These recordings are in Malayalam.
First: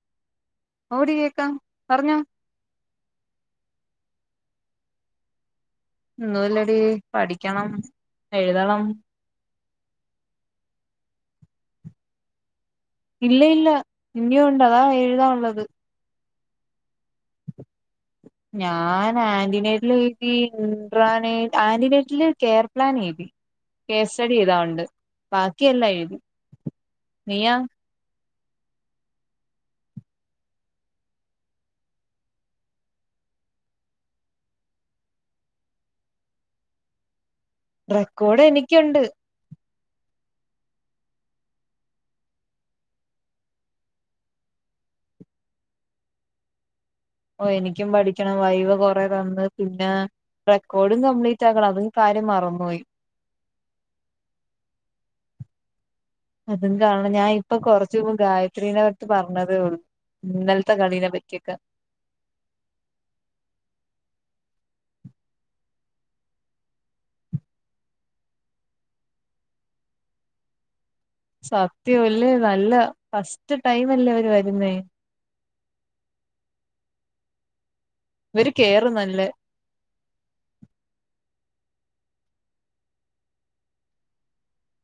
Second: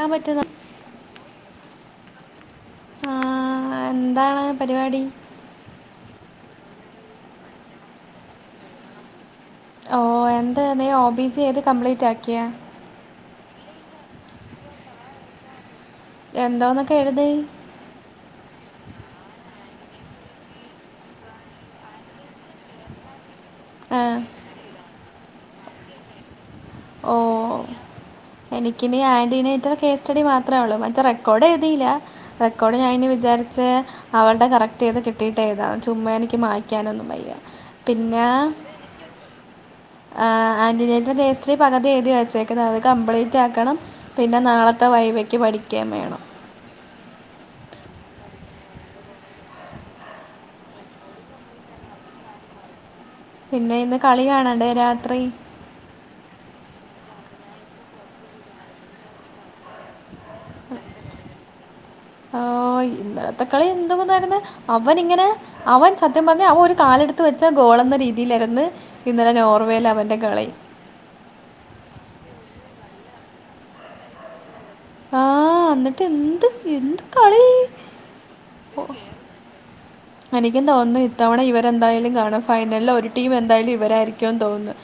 യാൻ പറ്റുന്ന ഓടി കേക്കാം പറഞ്ഞോ ആ എന്താണ് പരിപാടി ഒന്നുല്ലടീ പഠിക്കണം എഴുതണം ഓ എന്താ നീ ഒ ബി സി ഏത് കംപ്ലീറ്റ് ആക്കിയ ഇല്ല ഇല്ല ഇനിയും ഉണ്ട് അതാ എഴുതാ ഉള്ളത് എന്തോന്നൊക്കെ എഴുതി ഞാനാ ആന്റനേറ്റില് എഴ്‌തി ഇട്രാന് ആന്റിനേറ്റില് കെയർപ്ലാന് എഴ്‌തി ആ കേസ് സ്റ്റഡി എഴ്‌താ ഉണ്ട് ബാക്കിയല്ലാ എഴുതി ഓ നീയാ എനിക്കിനി ആന്റീനേറ്ററ് കേസ് സ്റ്റഡി മാത്രേ ഉള്ളൂ മറ്റേ റെക്കോർഡ് എഴുതില്ല റെക്കോഡ് ഞാൻ അയിന് വിചാരിച്ച അവള്ടെ കറക്റ്റ്യ്ത് കിട്ടിട്ട് എഴ്‌താ ചുമ്മാ എനിക്ക് മായ്ക്കാനൊന്നും വയ്യ പിന്നെ റെക്കോർഡ് എനിക്കുണ്ട് ആ ആന്റിനേറ്ററെ കേ ത്രി പക്‌തി എഴുതി വച്ചേക്കുന്ന് അത് കംപ്ലീറ്റ് ആക്കണം പിന്നെ നാളത്തെ വൈവേക്ക് പഠിക്യേം വേണം ഓ എനിക്കും പഠിക്കണം വൈവ് കൊറെ തന്ന് പിന്നെ റെക്കോഡും കംപ്ലീറ്റ് ആക്കണം അതും കാര്യം മറന്നോയി പിന്നെ ഇന്ന് കളി കാണണ്ടേ രാത്രി അതും കാണണം ഞാൻ ഇപ്പ കൊറച്ച മുമ്പ് ഗായത്രീനെ അടുത്ത് പറഞ്ഞതേ ഉള്ളൂ ഇന്നൽത്തെ കളീനെ പറ്റിയൊക്കെ ഓയ് ഇന്നലത്തെ കളി എന്ത്‌കുതായിരുന്ന് അവന്ങ്ങനെ അവൻ സത്യം പറഞ്ഞ അവൻ ഒരു കാലെടുത്ത് വെച്ച ഗോളെന്ന രീതിയിലകന്ന് ഇന്നലെ നോർവേലാ അവന്റെ കളി സത്യവല്ലേ നല്ല ഫസ്റ്റ് ടൈമല്ലേ അവര് വരുന്നേ ആഹ് ന്ന്ട്ട് എന്ത് എന്ത് കളീ ഇവര് പോ കേറും നല്ല [inaudible] എനിക്കും തോന്നുന്നു ഇത്തവണ ഇവരെന്തായാലും കാണും ഫൈനലില് ഒരു ടീം എന്തായാലും ഇവരായിരിക്കൂന്ന് തോന്നുന്നു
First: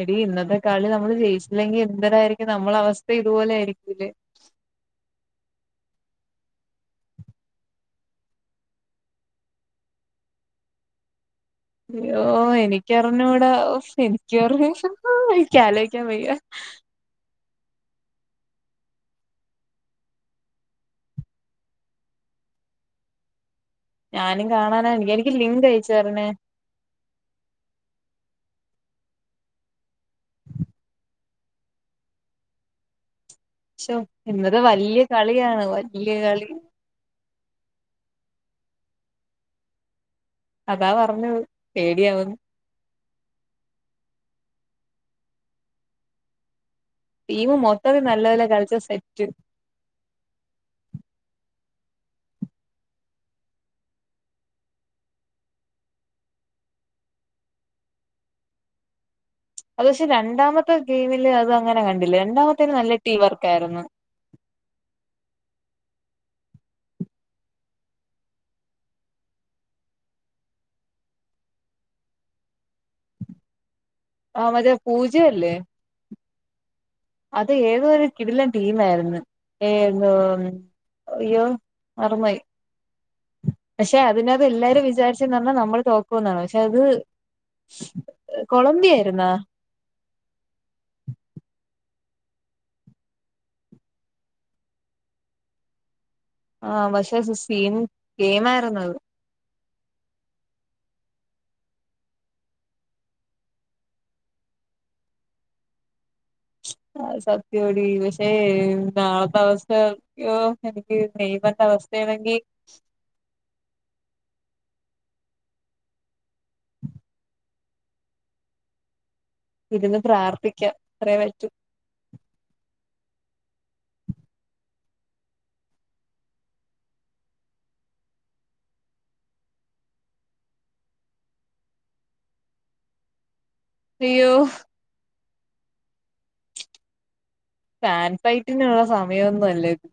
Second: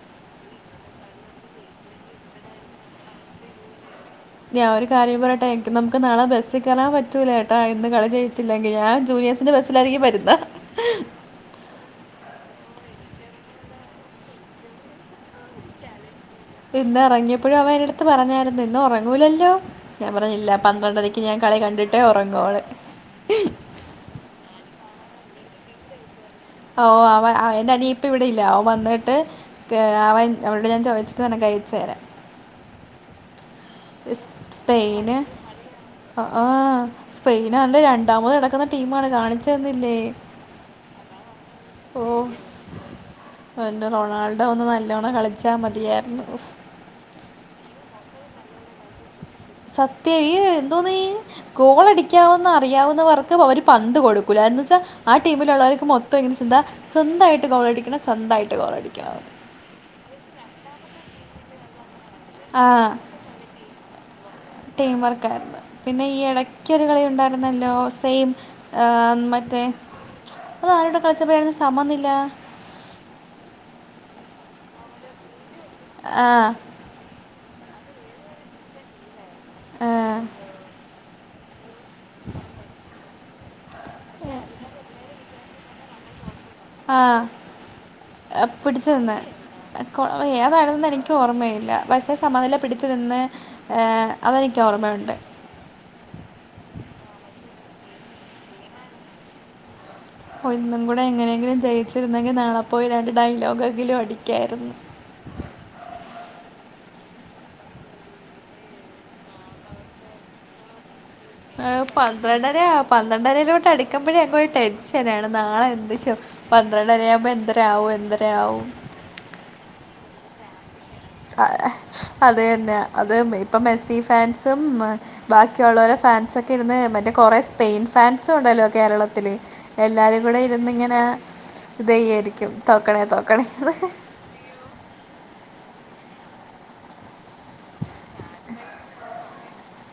എടീ ഇന്നത്തെ കളി നമ്മള് ജെയിച്ചിലെങ്കി എന്തടായിരിക്കും നമ്മളവസ്ഥ ഇതുപോലെ ആയിരിക്ക്ല്ലേ ഞാ ഒരു കാര്യം പറട്ടെ എനി നമക്ക് നാളെ ബസികേറൻ പറ്റൂലട്ടോ ഇന്ന് കളി ജയിച്ചില്ലെങ്കി ഞാൻ ജൂനിയസ് ന്ന് ബസ്സിലാരിക്കും വരുന്ന് യ്യോ എനിക്കറിഞ്ഞൂടാ എനിക്കറിഞ്ഞൂടാ ഓ ക്ക്ആലോ യിക്കാൻ വെയ്യ ഇന്നെറങ്ങിപ്പഴേ അവൻ്റെട്ത്ത് പറഞ്ഞാര്ന്നു ഇന്നൊറങ്ങൂലല്ലോ ഞാൻ പറഞ്ഞു ല്ല പന്ത്രണ്ടരക്ക് ഞാൻ കളി കണ്ടിട്ടേ ഒറങ്ങോളു ഞാനും കാണാനാ എനിക്ക് ലിങ്കയച്ചെരണേ ഓ അവ അവന്റെനിയിപ്പ വെടെയില്ല അവ വന്നിട്ട് അവൻ അവട് ഞാൻ ചോയിച്ച്താണ് അയച്ച് രാ ശോ സ് സ് ഇന്നത്തെ വല്യ സ്പെയ്ന് കളിയാണ് വല്യ ആ കളി സ്പെയിനവന്റെ രണ്ടാമത് നടക്കുന്ന ടീമാണ് കാണിച്ച് തന്നില്ലേ അതാ പറഞ്ഞത് പേടിയാവ്ന്ന് ന്റെ റൊണാൾഡോ ഒന്ന് നല്ലോണം കളിച്ചാ മതിയാർന്നു ടീമ് മൊത്തത്തി നല്ലതല്ല കളിച്ച സെറ്റ് സത്യ യ് എന്തോന്നീ കോളടിക്കാവന്ന റിയാവുന്നവർക്ക് അവര് പന്ത് കൊടുക്കൂല എന്ന് വെച്ചാ ആ ടീമിലുള്ളവർക്ക് മൊത്തം എങ്ങനെ ചിന്ത സ്വന്തായിട്ട് ഗോളടിക്കണം സ്വന്തായിട്ട് ഗോളടിക്കണ അത് ഷെ രണ്ടാമത്തെ ടീമില് അതങ്ങനെ കണ്ടില്ല രണ്ടാമത്തേന് നല്ല ടീം വർക്കായിരുന്നു. ടീംവർക്കാര്ന്നു പിന്നെ ഈ എടക്കൊരു കളി ണ്ടായിര്ന്നല്ലോ സെയിം ആമറ്റേ അത് ആരോട് കളിച്ചപ്പാരുന്നു സമന്നിലാ അവരെ പൂജെല്ലേ ആഹ് അത് യേതോരു കിടിലൻ ടീമേര്ന്നു ഏതോ അയ്യോ മറന്നോയി പഷെ അതിനത്ത് എല്ലാരും വിചാരിച്ചു ന്നാ നമ്മൾ തോ ന്നാ പഷെ അത് ആ ആ അഹ് കൊളമ്പി പിടിച്ചു നിന്ന് യേര്ന്നോ? ഏതാണെന്ന് എനിക്ക് ഓർമ്മയില്ല പക്ഷെ സമനില പിടിച്ചു നിന്ന് ഏ അതെനിക്കോർമ്മയുണ്ട്. ആ പഷെത് സീൻ സീനിയിരുന്നത് ഒന്നും കൂടെ എങ്ങനെങ്കിലും ജയിച്ചിരുന്നെങ്കി നാളെപ്പോയി രണ്ട് ഡയലോഗെങ്കിലും അടിക്കായിരുന്നു. അത് സത്യോടി പഷേ നാളെത്ത അവസ്ഥ യ്യോ എനിക്ക് നെയ്യമർൻ്റെ ഏഹ് വസ്ഥേണെങ്കി പന്ത്രണ്ടര പന്ത്രണ്ടരയിലോട്ട് അടക്കുമ്പോഴ ടെഷനാണ് നാളെ എന്ത്ചൊ പന്ത്രണ്ടരാമ്പോ എന്തൊ രാവും എന്തരാവും ഇര്ന്ന് പ്രാർത്ഥിക്കാം അത്രേ പറ്റൂ അതെന്നെ അത് ഇപ്പൊ മെസ്സി ഫാൻസും മ് ബാക്കിയുള്ളോരെ ഫാൻസൊക്കിരുന്ന് മറ്റേ കൊറേ സ്പെയിൻ ഫാൻസുണ്ടല്ലോ കേരളത്തില്. എല്ലാരും കൂടെര്ന്ന്ങ്ങനെ ത്യായിരിക്കും തോക്കണേ തോക്കണേ ത് ഈയോ ഫാൻ ഫൈറ്റിനുള്ള സമയൊന്നുല്ലത്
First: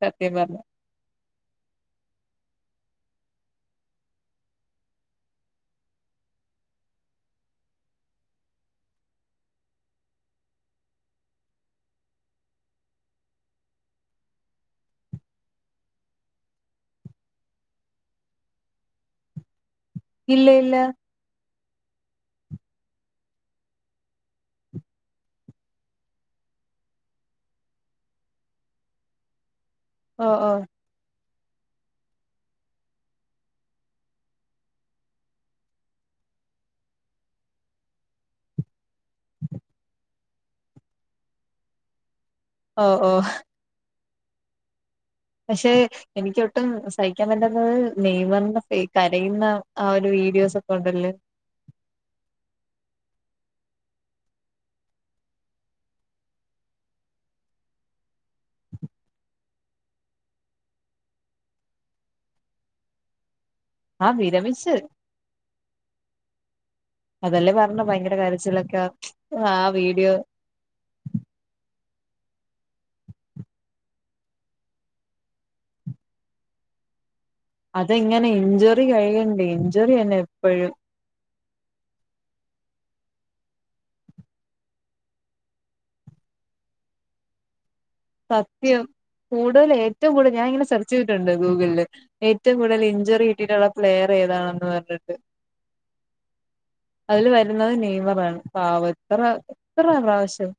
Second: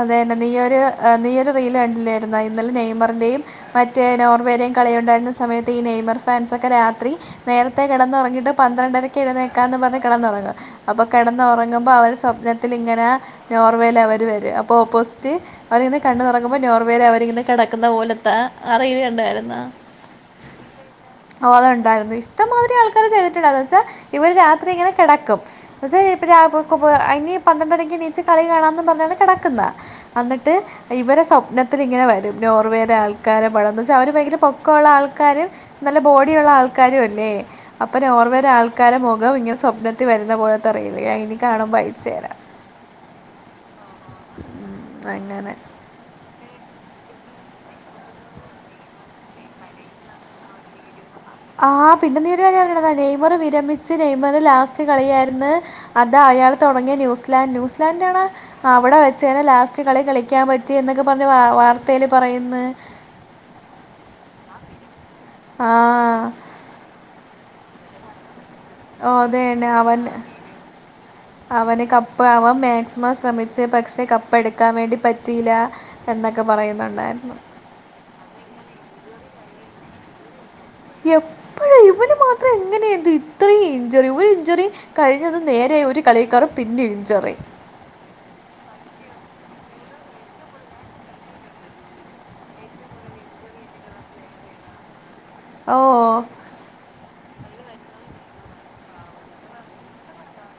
അതെന്നെ നീയൊരു നീയൊരു റീല് കണ്ടില്ലായിര്ന്നോ ഇന്നലെ നെയ്മറ്ന്റെയും മറ്റേ നോർവേരെം കളിയുണ്ടായിരുന്ന സമയത്ത് ഈ നെയ്മർ ഫാൻസൊക്കെ രാത്രി നേർത്തെ കെടന്നൊറങ്ങീട്ട് പന്ത്രണ്ടരക്ക് എഴുന്നേക്കാന്ന് പറഞ്ഞ് കടന്നൊറങ്ങാ അപ്പൊ കെടന്നൊറങ്ങുമ്പോ അവര് സ്വപ്നത്തില്ങ്ങനെ നോർവേൽ അവര് വര അപ്പൊ ഓപ്പോസിറ്റ് അവരിങ്ങനെ കണ്ണുതുറക്കുമ്പോ നോർവേല് അവരിങ്ങനെ കിടക്കുന്ന പോലെത്ത അറിയിലുണ്ടായിരുന്ന ഇല്ല ഇല്ല ഓ അതുണ്ടായിരുന്നു ഇഷ്ടമാതിരി ആൾക്കാർ ചെയ്തിട്ടുണ്ടായിരുന്നു വെച്ചാൽ ഇവര് രാത്രി ഇങ്ങനെ കിടക്കും പക്ഷെ ഇപ്പോ രാഹുൽ അയിന് പന്ത്രണ്ടരക്കെണിച്ച് കളി കാണാമെന്ന് പറഞ്ഞാണ് കിടക്കുന്ന ഓ ഓ അന്നിട്ട് ഇവരെ സ്വപ്നത്തില് ഇങ്ങനെ വരും നോർവേയുടെ ആൾക്കാരെ പടം എന്ന് വെച്ചാ അവർ ഭയങ്കര പൊക്കമുള്ള ആൾക്കാര് നല്ല ബോഡിയുള്ള ആൾക്കാരും അല്ലേ, അപ്പോ നോർവേയുടെ ആൾ ക്കാരെ മുഖം ഇങ്ങനെ സ്വപ്നത്തിൽ വരുന്ന പോലത്തെ റീൽ ഞാൻ ഇനി കാണുമ്പോ അയച്ചു തരാം ഓഹ് ഓഹ് ഉം, അങ്ങനെ പക്ഷെ എനിക്കൊട്ടും സഹിക്കാൻ പറ്റാത്തത് നെയ്മറിന്റെ കരയുന്ന ആ ഒരു വീഡിയോസ് ഒക്കെ ഉണ്ടല്ലോ ആഹ് പിന്നെ നീയ്യൊരു കാര്യം അറിയണതാ നെയ്മർ വിരമിച്ച്, നെയ്മർ ലാസ്റ്റ് കളിയായിരുന്ന് അതാ അയാൾ തുടങ്ങിയ ന്യൂസ്ലാൻഡ് ന്യൂസ്ലാൻഡാണാ അവിടെ വെച്ചെന്നെ ലാസ്റ്റ് കളി കളിക്കാൻ പറ്റി എന്നൊക്കെ പറഞ്ഞ് വാ വാർത്തയിൽ പറയുന്ന് ആഹ് വിരമിച്ച് ആഹ് അതല്ലേ പറഞ്ഞെ ഭയങ്കര കരച്ചിലൊക്കെ ഓ, അത് ആ തന്നെ അവൻ വീഡിയോ അവന് കപ്പ് അവൻ മാക്സിമം ശ്രമിച്ച് പക്ഷെ കപ്പ് എടുക്കാൻ വേണ്ടി പറ്റിയില്ല എന്നൊക്കെ പറയുന്നുണ്ടായിരുന്നു അതെങ്ങനെ ഇഞ്ചുറി കഴിയണ്ടേ ഇഞ്ചുറി തന്നെ എപ്പോഴും എപ്പോഴും ഇവന് മാത്രം എങ്ങനെ എന്തോ ഇത്രയും ഇഞ്ചുറി, ഒരു ഇഞ്ചുറി കഴിഞ്ഞതും നേരെ ഒരു കളിക്കേറും പിന്നെ ഇഞ്ചുറി സത്യം, കൂടുതൽ ഏറ്റവും കൂടുതൽ ഞാനിങ്ങനെ സെർച്ച് ചെയ്തിട്ടുണ്ട് ഗൂഗിളില് ഏറ്റവും കൂടുതൽ ഇഞ്ചുറി കിട്ടിയിട്ടുള്ള പ്ലെയർ ഏതാണെന്ന് പറഞ്ഞിട്ട് ഓഹ് ഓഹ് അതിൽ വരുന്നത് നെയ്മറാണ് പാവം എത്ര എത്ര പ്രാവശ്യം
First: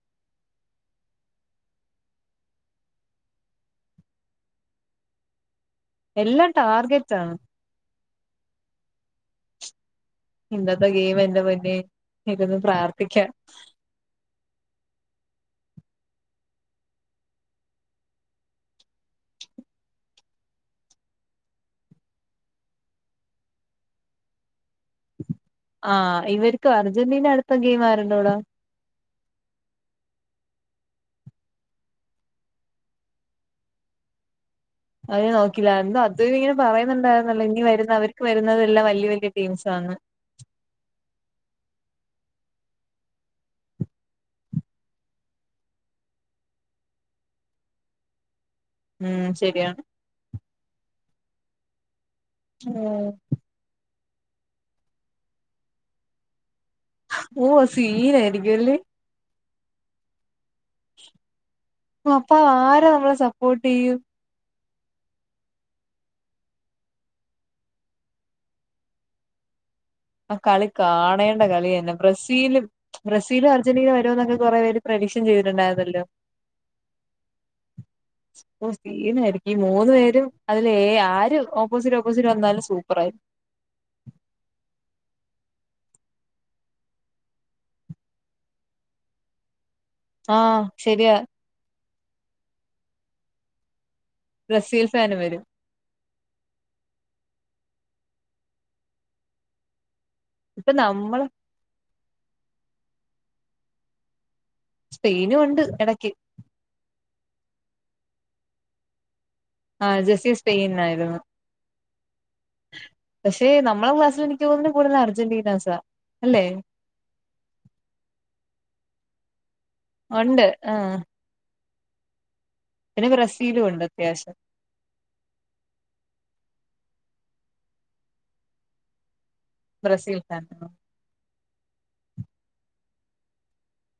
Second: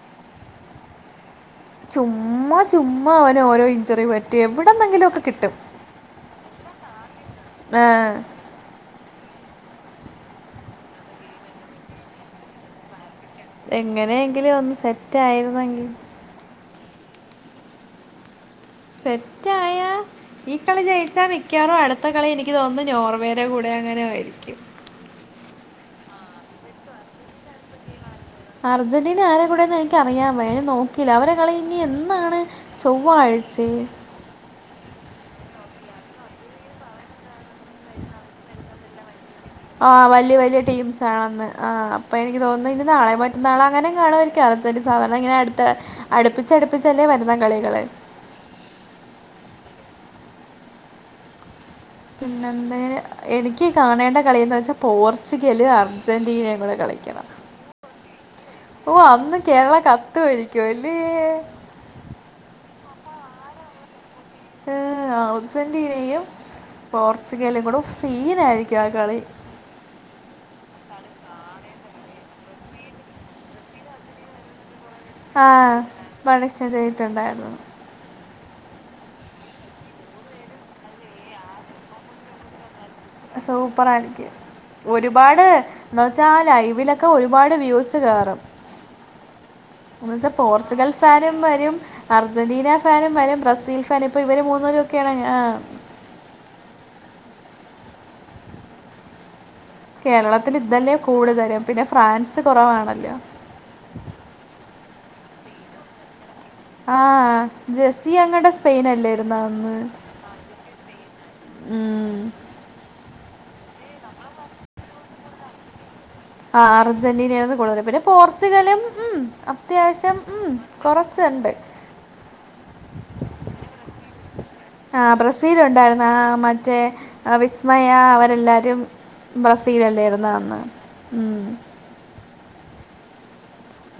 ചുമ്മാ ചുമ്മാ അവനോരോ ഇഞ്ചുറി പറ്റി എവിടെന്നെങ്കിലൊക്കെ കിട്ടും എല്ലാം ടാർഗറ്റാണ് ആഹ് ഇന്നത്തെ ഗെയിം എന്റെ പൊന്നേ, ഇരുന്ന് പ്രാർത്ഥിക്കാം എങ്ങനെയെങ്കിലും ഒന്ന് സെറ്റ് ആയിരുന്നെങ്കിൽ സെറ്റായാ ഈ കളി ജയിച്ചാൽ മിക്കവാറും അടുത്ത കളി എനിക്ക് തോന്നുന്നു നോർവേയുടെ കൂടെ എങ്ങാനുമായിരിക്കും ആഹ് ഇവർക്കോ, അർജന്റീന അടുത്ത ഗെയിം ആരുടൂടാ? അർജന്റീന ആരെ കൂടെന്ന് എനിക്കറിയാൻ വയ്യ, ഞാൻ നോക്കിയില്ല, അവരെ കളി ഇനി എന്നാണ് ചൊവ്വാഴ്ചെ അത് പിന്നെ നോക്കിയില്ലാ, എന്തോ അദ്വൈതിങ്ങനെ പറയുന്നുണ്ടായിരുന്നല്ലോ ഇനി വരുന്ന അവർക്ക് വരുന്നതെല്ലാം വല്യ വല്യ ആഹ് വല്യ വല്യ ടീംസ് ആണെന്ന് ആഹ് അപ്പോ എനിക്ക് തോന്നുന്നു ഇനി നാളെ മറ്റന്നാളാ എങ്ങാനും കാണുമായിരിക്കും അർജന്റ് സാധാരണ ഇങ്ങനെ അടുത്ത അടുപ്പിച്ചടുപ്പിച്ചല്ലേ വരുന്ന കളികള് ഉം ശരിയാണ് പിന്നെ എന്തേ എനിക്ക് കാണേണ്ട കളിയെന്ന് വെച്ചാൽ പോർച്ചുഗല് അർജന്റീനയും കൂടെ കളി ഓഹ് അത് സീനായിരിക്കുവല്ലേ ഓഹ് അന്ന് കേരളം കത്തുവായിരിക്കുവല്ലേ അപ്പോ ആരെ നമ്മള് സപ്പോർട്ട് ചെയ്യും ഏഹ് അർജന്റീനയും പോർച്ചുഗലും കൂടെ, ഓഹ് സീനായിരിക്കും ആ കളി ആ കളി കാണേണ്ട കളി തന്നെ, ബ്രസീലും ബ്രസീലും അർജന്റീനയും വരൂന്നൊക്കെ കുറെ പേര് പ്രഡിക്ഷൻ ആഹ് ചെയ്തിട്ടുണ്ടായിരുന്നല്ലോ പണിഷ് ചെയ്തിട്ടുണ്ടായിരുന്നു ഓ സീനായിരിക്കും ഈ മൂന്നു പേരും അതില് ഏ ആര് ഓപ്പോസിറ്റ് ഓപ്പോസിറ്റ് വന്നാലും സൂപ്പറായിരിക്കും സുപ്പറായിരിക്കും ഒരുപാട് എന്നുവെച്ചാ ലൈവിലൊക്കെ ഒരുപാട് വ്യൂസ് കേറും [inaudible] എന്ന് വെച്ചാ ആഹ് പോർച്ചുഗൽ ശരിയാ ഫാനും വരും അർജന്റീന ഫാനും വരും ബ്രസീൽ ഫാ വരും. ഇപ്പോ ഇവര് ബ്രസീൽ മൂന്നൂപേരുമൊക്കെയാണ് ഫാനും ആ വരും കേരളത്തിൽ ഇപ്പൊ ഇതല്ലേ നമ്മള് കൂടുതലും പിന്നെ ഫ്രാൻസ് കൊറവാണല്ലോ സ്പെയിനും ഒണ്ട് ഇടയ്ക്ക് ആഹ് ജെസി അങ്ങടെ സ്പെയിൻ അല്ലേരുന്നു ആഹ് ജസ്സീ സ്പെയിൻനായിരുന്നു ഉം. പക്ഷെ നമ്മളെ ക്ലാസ്സില് എനിക്ക് തോന്നുന്നന് കൂടുതല അർജന്റീനാസാ അല്ലെ ആഹ് അർജന്റീനെയാന്ന് കൂടുതല് പിന്നെ പോർച്ചുഗലും ഉമ് അത്യാവശ്യം ഉണ്ട് മ്മ് ആഹ് കുറച്ചുണ്ട് പിന്നെ ബ്രസീലുണ്ട് അത്യാവശ്യം ആഹ് ബ്രസീലുണ്ടായിരുന്നു ആ മറ്റേ വിസ്മയ അവരെല്ലാരും ബ്രസീൽ ബ്രസീലല്ലേരുന്ന ഫാൻ അന്ന് മ്മ്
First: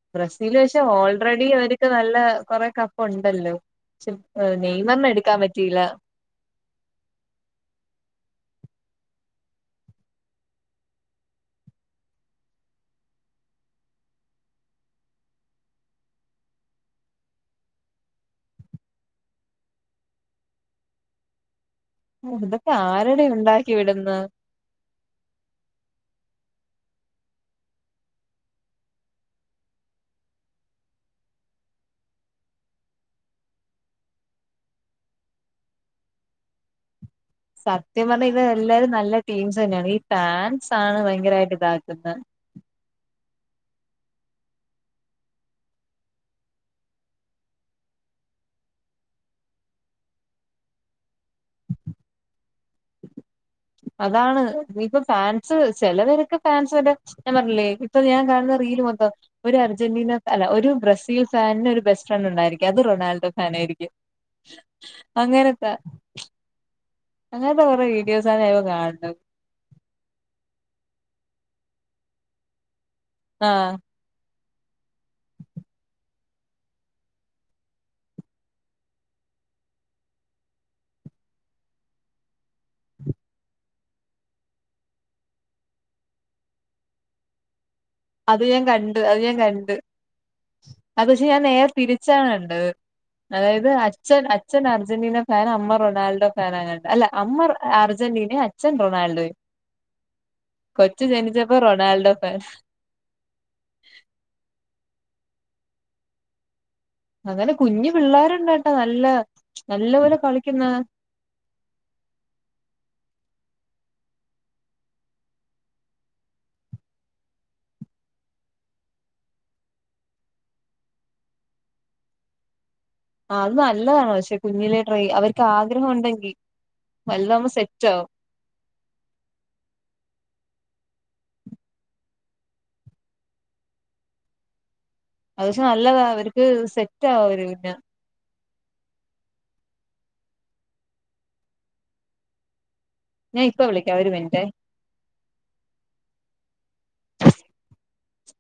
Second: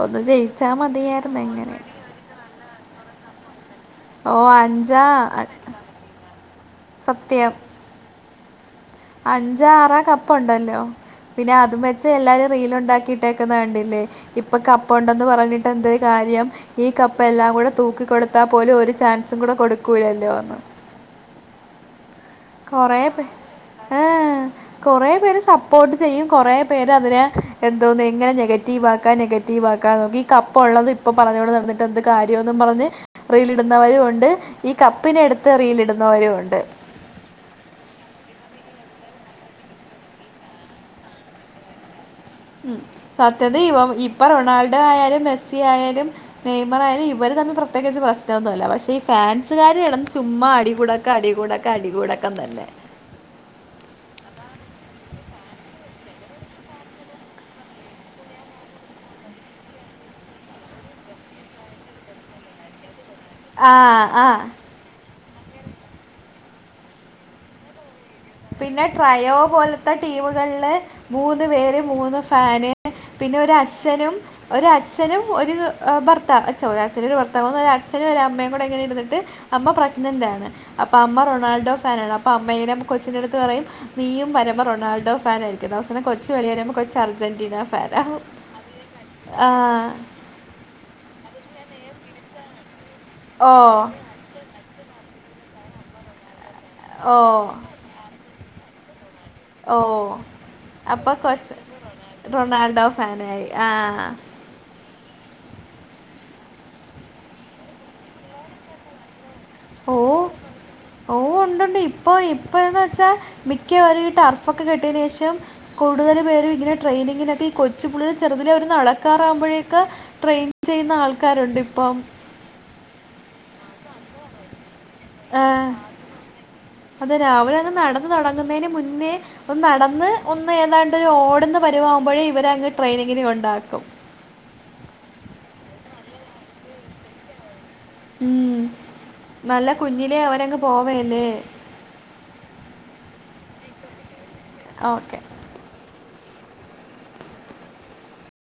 ഒന്ന് ജയിച്ചാൽ ബ്രസീല്ച്ചാ മതിയായിരുന്നു ഓൾറെഡി എങ്ങനെ അവർക്ക് നല്ല കൊറെ കപ്പുണ്ടല്ലോ ഓ അഞ്ചാ നെയ്മറിനെ എടുക്കാൻ അ- പറ്റിയില്ല സത്യം അഞ്ചാ ആറാ കപ്പുണ്ടല്ലോ പിന്നെ അതും വെച്ച് എല്ലാരും റീലുണ്ടാക്കിയിട്ടേക്കുന്ന കണ്ടില്ലേ ഇപ്പൊ കപ്പ ഉണ്ടന്ന് പറഞ്ഞിട്ട് എന്തായി കാര്യം ഈ കപ്പ് എല്ലാം കൂടെ തൂക്കിക്കൊടുത്താ പോലും ഒരു ചാൻസും കൂടെ കൊടുക്കൂലല്ലോ ഒന്ന് ഇതൊക്കെ കൊറെണ്ട് ആരുടെ ഉണ്ടാക്കി വിടുന്ന് ഏഹ് കുറേ പേര് സപ്പോർട്ട് ചെയ്യും കുറേ പേരതിനെ എന്തോന്നു എങ്ങനെ നെഗറ്റീവ് ആക്ക നെഗറ്റീവ് ആക്കാ നോക്കി കപ്പോള്ളത് ഇപ്പൊ പറഞ്ഞോണ്ട് നടന്നിട്ട് എന്ത് കാര്യോന്നും പറഞ്ഞ് റീൽ ഇടുന്നവരുണ്ട് ഈ കപ്പിന എടുത്ത് റീൽ ഇടുന്നവരുണ്ട് സത്യം പറഞ്ഞാൽ ഇത് എല്ലാരും നല്ല ടീംസ് തന്നെയാണ് ഈ ഫാൻസ് ആണ് ഭയങ്കരമായിട്ട് ഇതാക്കുന്നത് ഉമ് സത്യത്തിൽ ഇപ്പൊ റൊണാൾഡോ ആയാലും മെസ്സി ആയാലും നെയ്മറായാലും ഇവര് തമ്മില് പ്രത്യേകിച്ച് പ്രശ്നൊന്നുല്ല പക്ഷെ ഈ ഫാൻസുകാര് കെടന്ന് ചുമ്മാ അടി കൂടാൻ അടികൂടാക്ക അടികൂടൊക്കെത്തന്നെ അതാണ് ഇപ്പൊ ഫാൻസ് ചെലവരൊക്കെ ഫാൻസ് വരെ ഞാൻ പറഞ്ഞില്ലേ ഇപ്പൊ ഞാൻ കാണുന്ന റീല് മൊത്തം ഒരു അർജന്റീന അല്ല ഒരു ബ്രസീൽ ഫാനിന് ഒരു ബെസ്റ്റ് ഫ്രണ്ടുണ്ടായിരിക്കും അത് റൊണാൾഡോ ആ ഫാനായിരിക്കും ആ അങ്ങേനൊക്കെ അങ്ങനത്തെ കുറെ വീഡിയോസ് ഞാനിപ്പോ കാണണ്ട് നോ പോലെ ത്ത ടീമുകളില് മൂന്ന് പേര് മൂന്ന് ഫാന് പിന്നൊര ആഹ് അച്ഛനും ഒരച്നും ഒരു ഭർത്താവ് ഛെ ഒരച്ഛനും ഒരു ഭർത്താവ്ന്നും ഒരു അച്ഛനും ഒരമ്മയും കൂടെ ഇങ്ങനെ ഇരുന്നിട്ട് അമ്മ പ്രെഗ്നന്റാണ് അപ്പൊ അമ്മ റൊണാൾഡോ ഫാനാണ് അപ്പൊ അമ്മെനെ കൊച്ചിന്റെടുത്ത് പറയും നീയും വരുമ്പോ ഒരു റൊണാൾഡോ ഫാനായിരിക്കും അവസാനം കൊച്ച് വെളി വരുമ്പോൾ കൊച്ച് അർജന്റീന ഫാനാ അത് ഞാൻ കണ്ട് അത് ഞാൻ കണ്ട് ആഹ് അത് പക്ഷെ ഞാൻ നേരെ തിരിച്ചാണ് കണ്ടത് ഓ അതായത് അച്ഛൻ അച്ഛ അച്ഛൻ അർജന്റീന ഫാൻ അമ്മ റൊണാൾഡോ ഫാനങ്ങാണ്ട് അല്ല ഓ അമ്മ അർജന്റീന അച്ഛൻ അച്ഛൻ റൊണാൾഡോയും ഓഹ് അപ്പൊ കൊച്ച് ജനിച്ചപ്പോ റൊണാൾഡോ ഫാൻ റൊണാൾഡോ ഫാനായി ആഹ് അങ്ങനെ കുഞ്ഞ് പിള്ളേരുണ്ട്ട്ടോ നല്ല നല്ലപോലെ കളിക്കുന്ന ഓഹ് ഒണ്ട്ണ്ട് ഇപ്പൊ ഇപ്പഴ്‌ന്ന് വെച്ചാ മിക്കവരും ഈ ടർഫൊക്കെ കെട്ടിയയിന് ശേഷം കൂടുതൽ പേരും ഇങ്ങനെ ട്രെയിനിങ്ങിനൊക്കെ ഈ കൊച്ചുപുള്ളരെ ചെറുതില അവര് നടക്കാറാവുമ്പോഴേക്ക് ട്രെയിൻ ചെയ്യുന്ന ആൾക്കാരുണ്ടി പ്പോ ആഹ് അത് നല്ലതാ പക്ഷെ കുഞ്ഞിലെ ട്രൈ അവർക്ക് ആഗ്രഹം ഉണ്ടെങ്കി അതെ വലുതാവുമ്പോ രാവിലെ അവരങ്ങ് സെറ്റ് ആവും നടന്ന് തുടങ്ങുന്നതിന് മുന്നേ ഒന്നു നടന്ന് ഒന്ന് ഏതാണ്ടൊരു ഓടുന്ന പരുവാമാകുമ്പോഴേ ഇവരങ്ങു ട്രെയിനിങ്ങിന് കൊണ്ടാക്കും. അത് പക്ഷേ നല്ലതാ അവർക്ക് സെറ്റ് ആവും അവര് പിന്നെ. ഉമ് നല്ല കുഞ്ഞിലെ അവരങ്ങ് പോവല്ലേ? ഞാൻ ഇപ്പൊ വിളിക്കാം ഒരു മിനിറ്റെ. ഓക്കെ.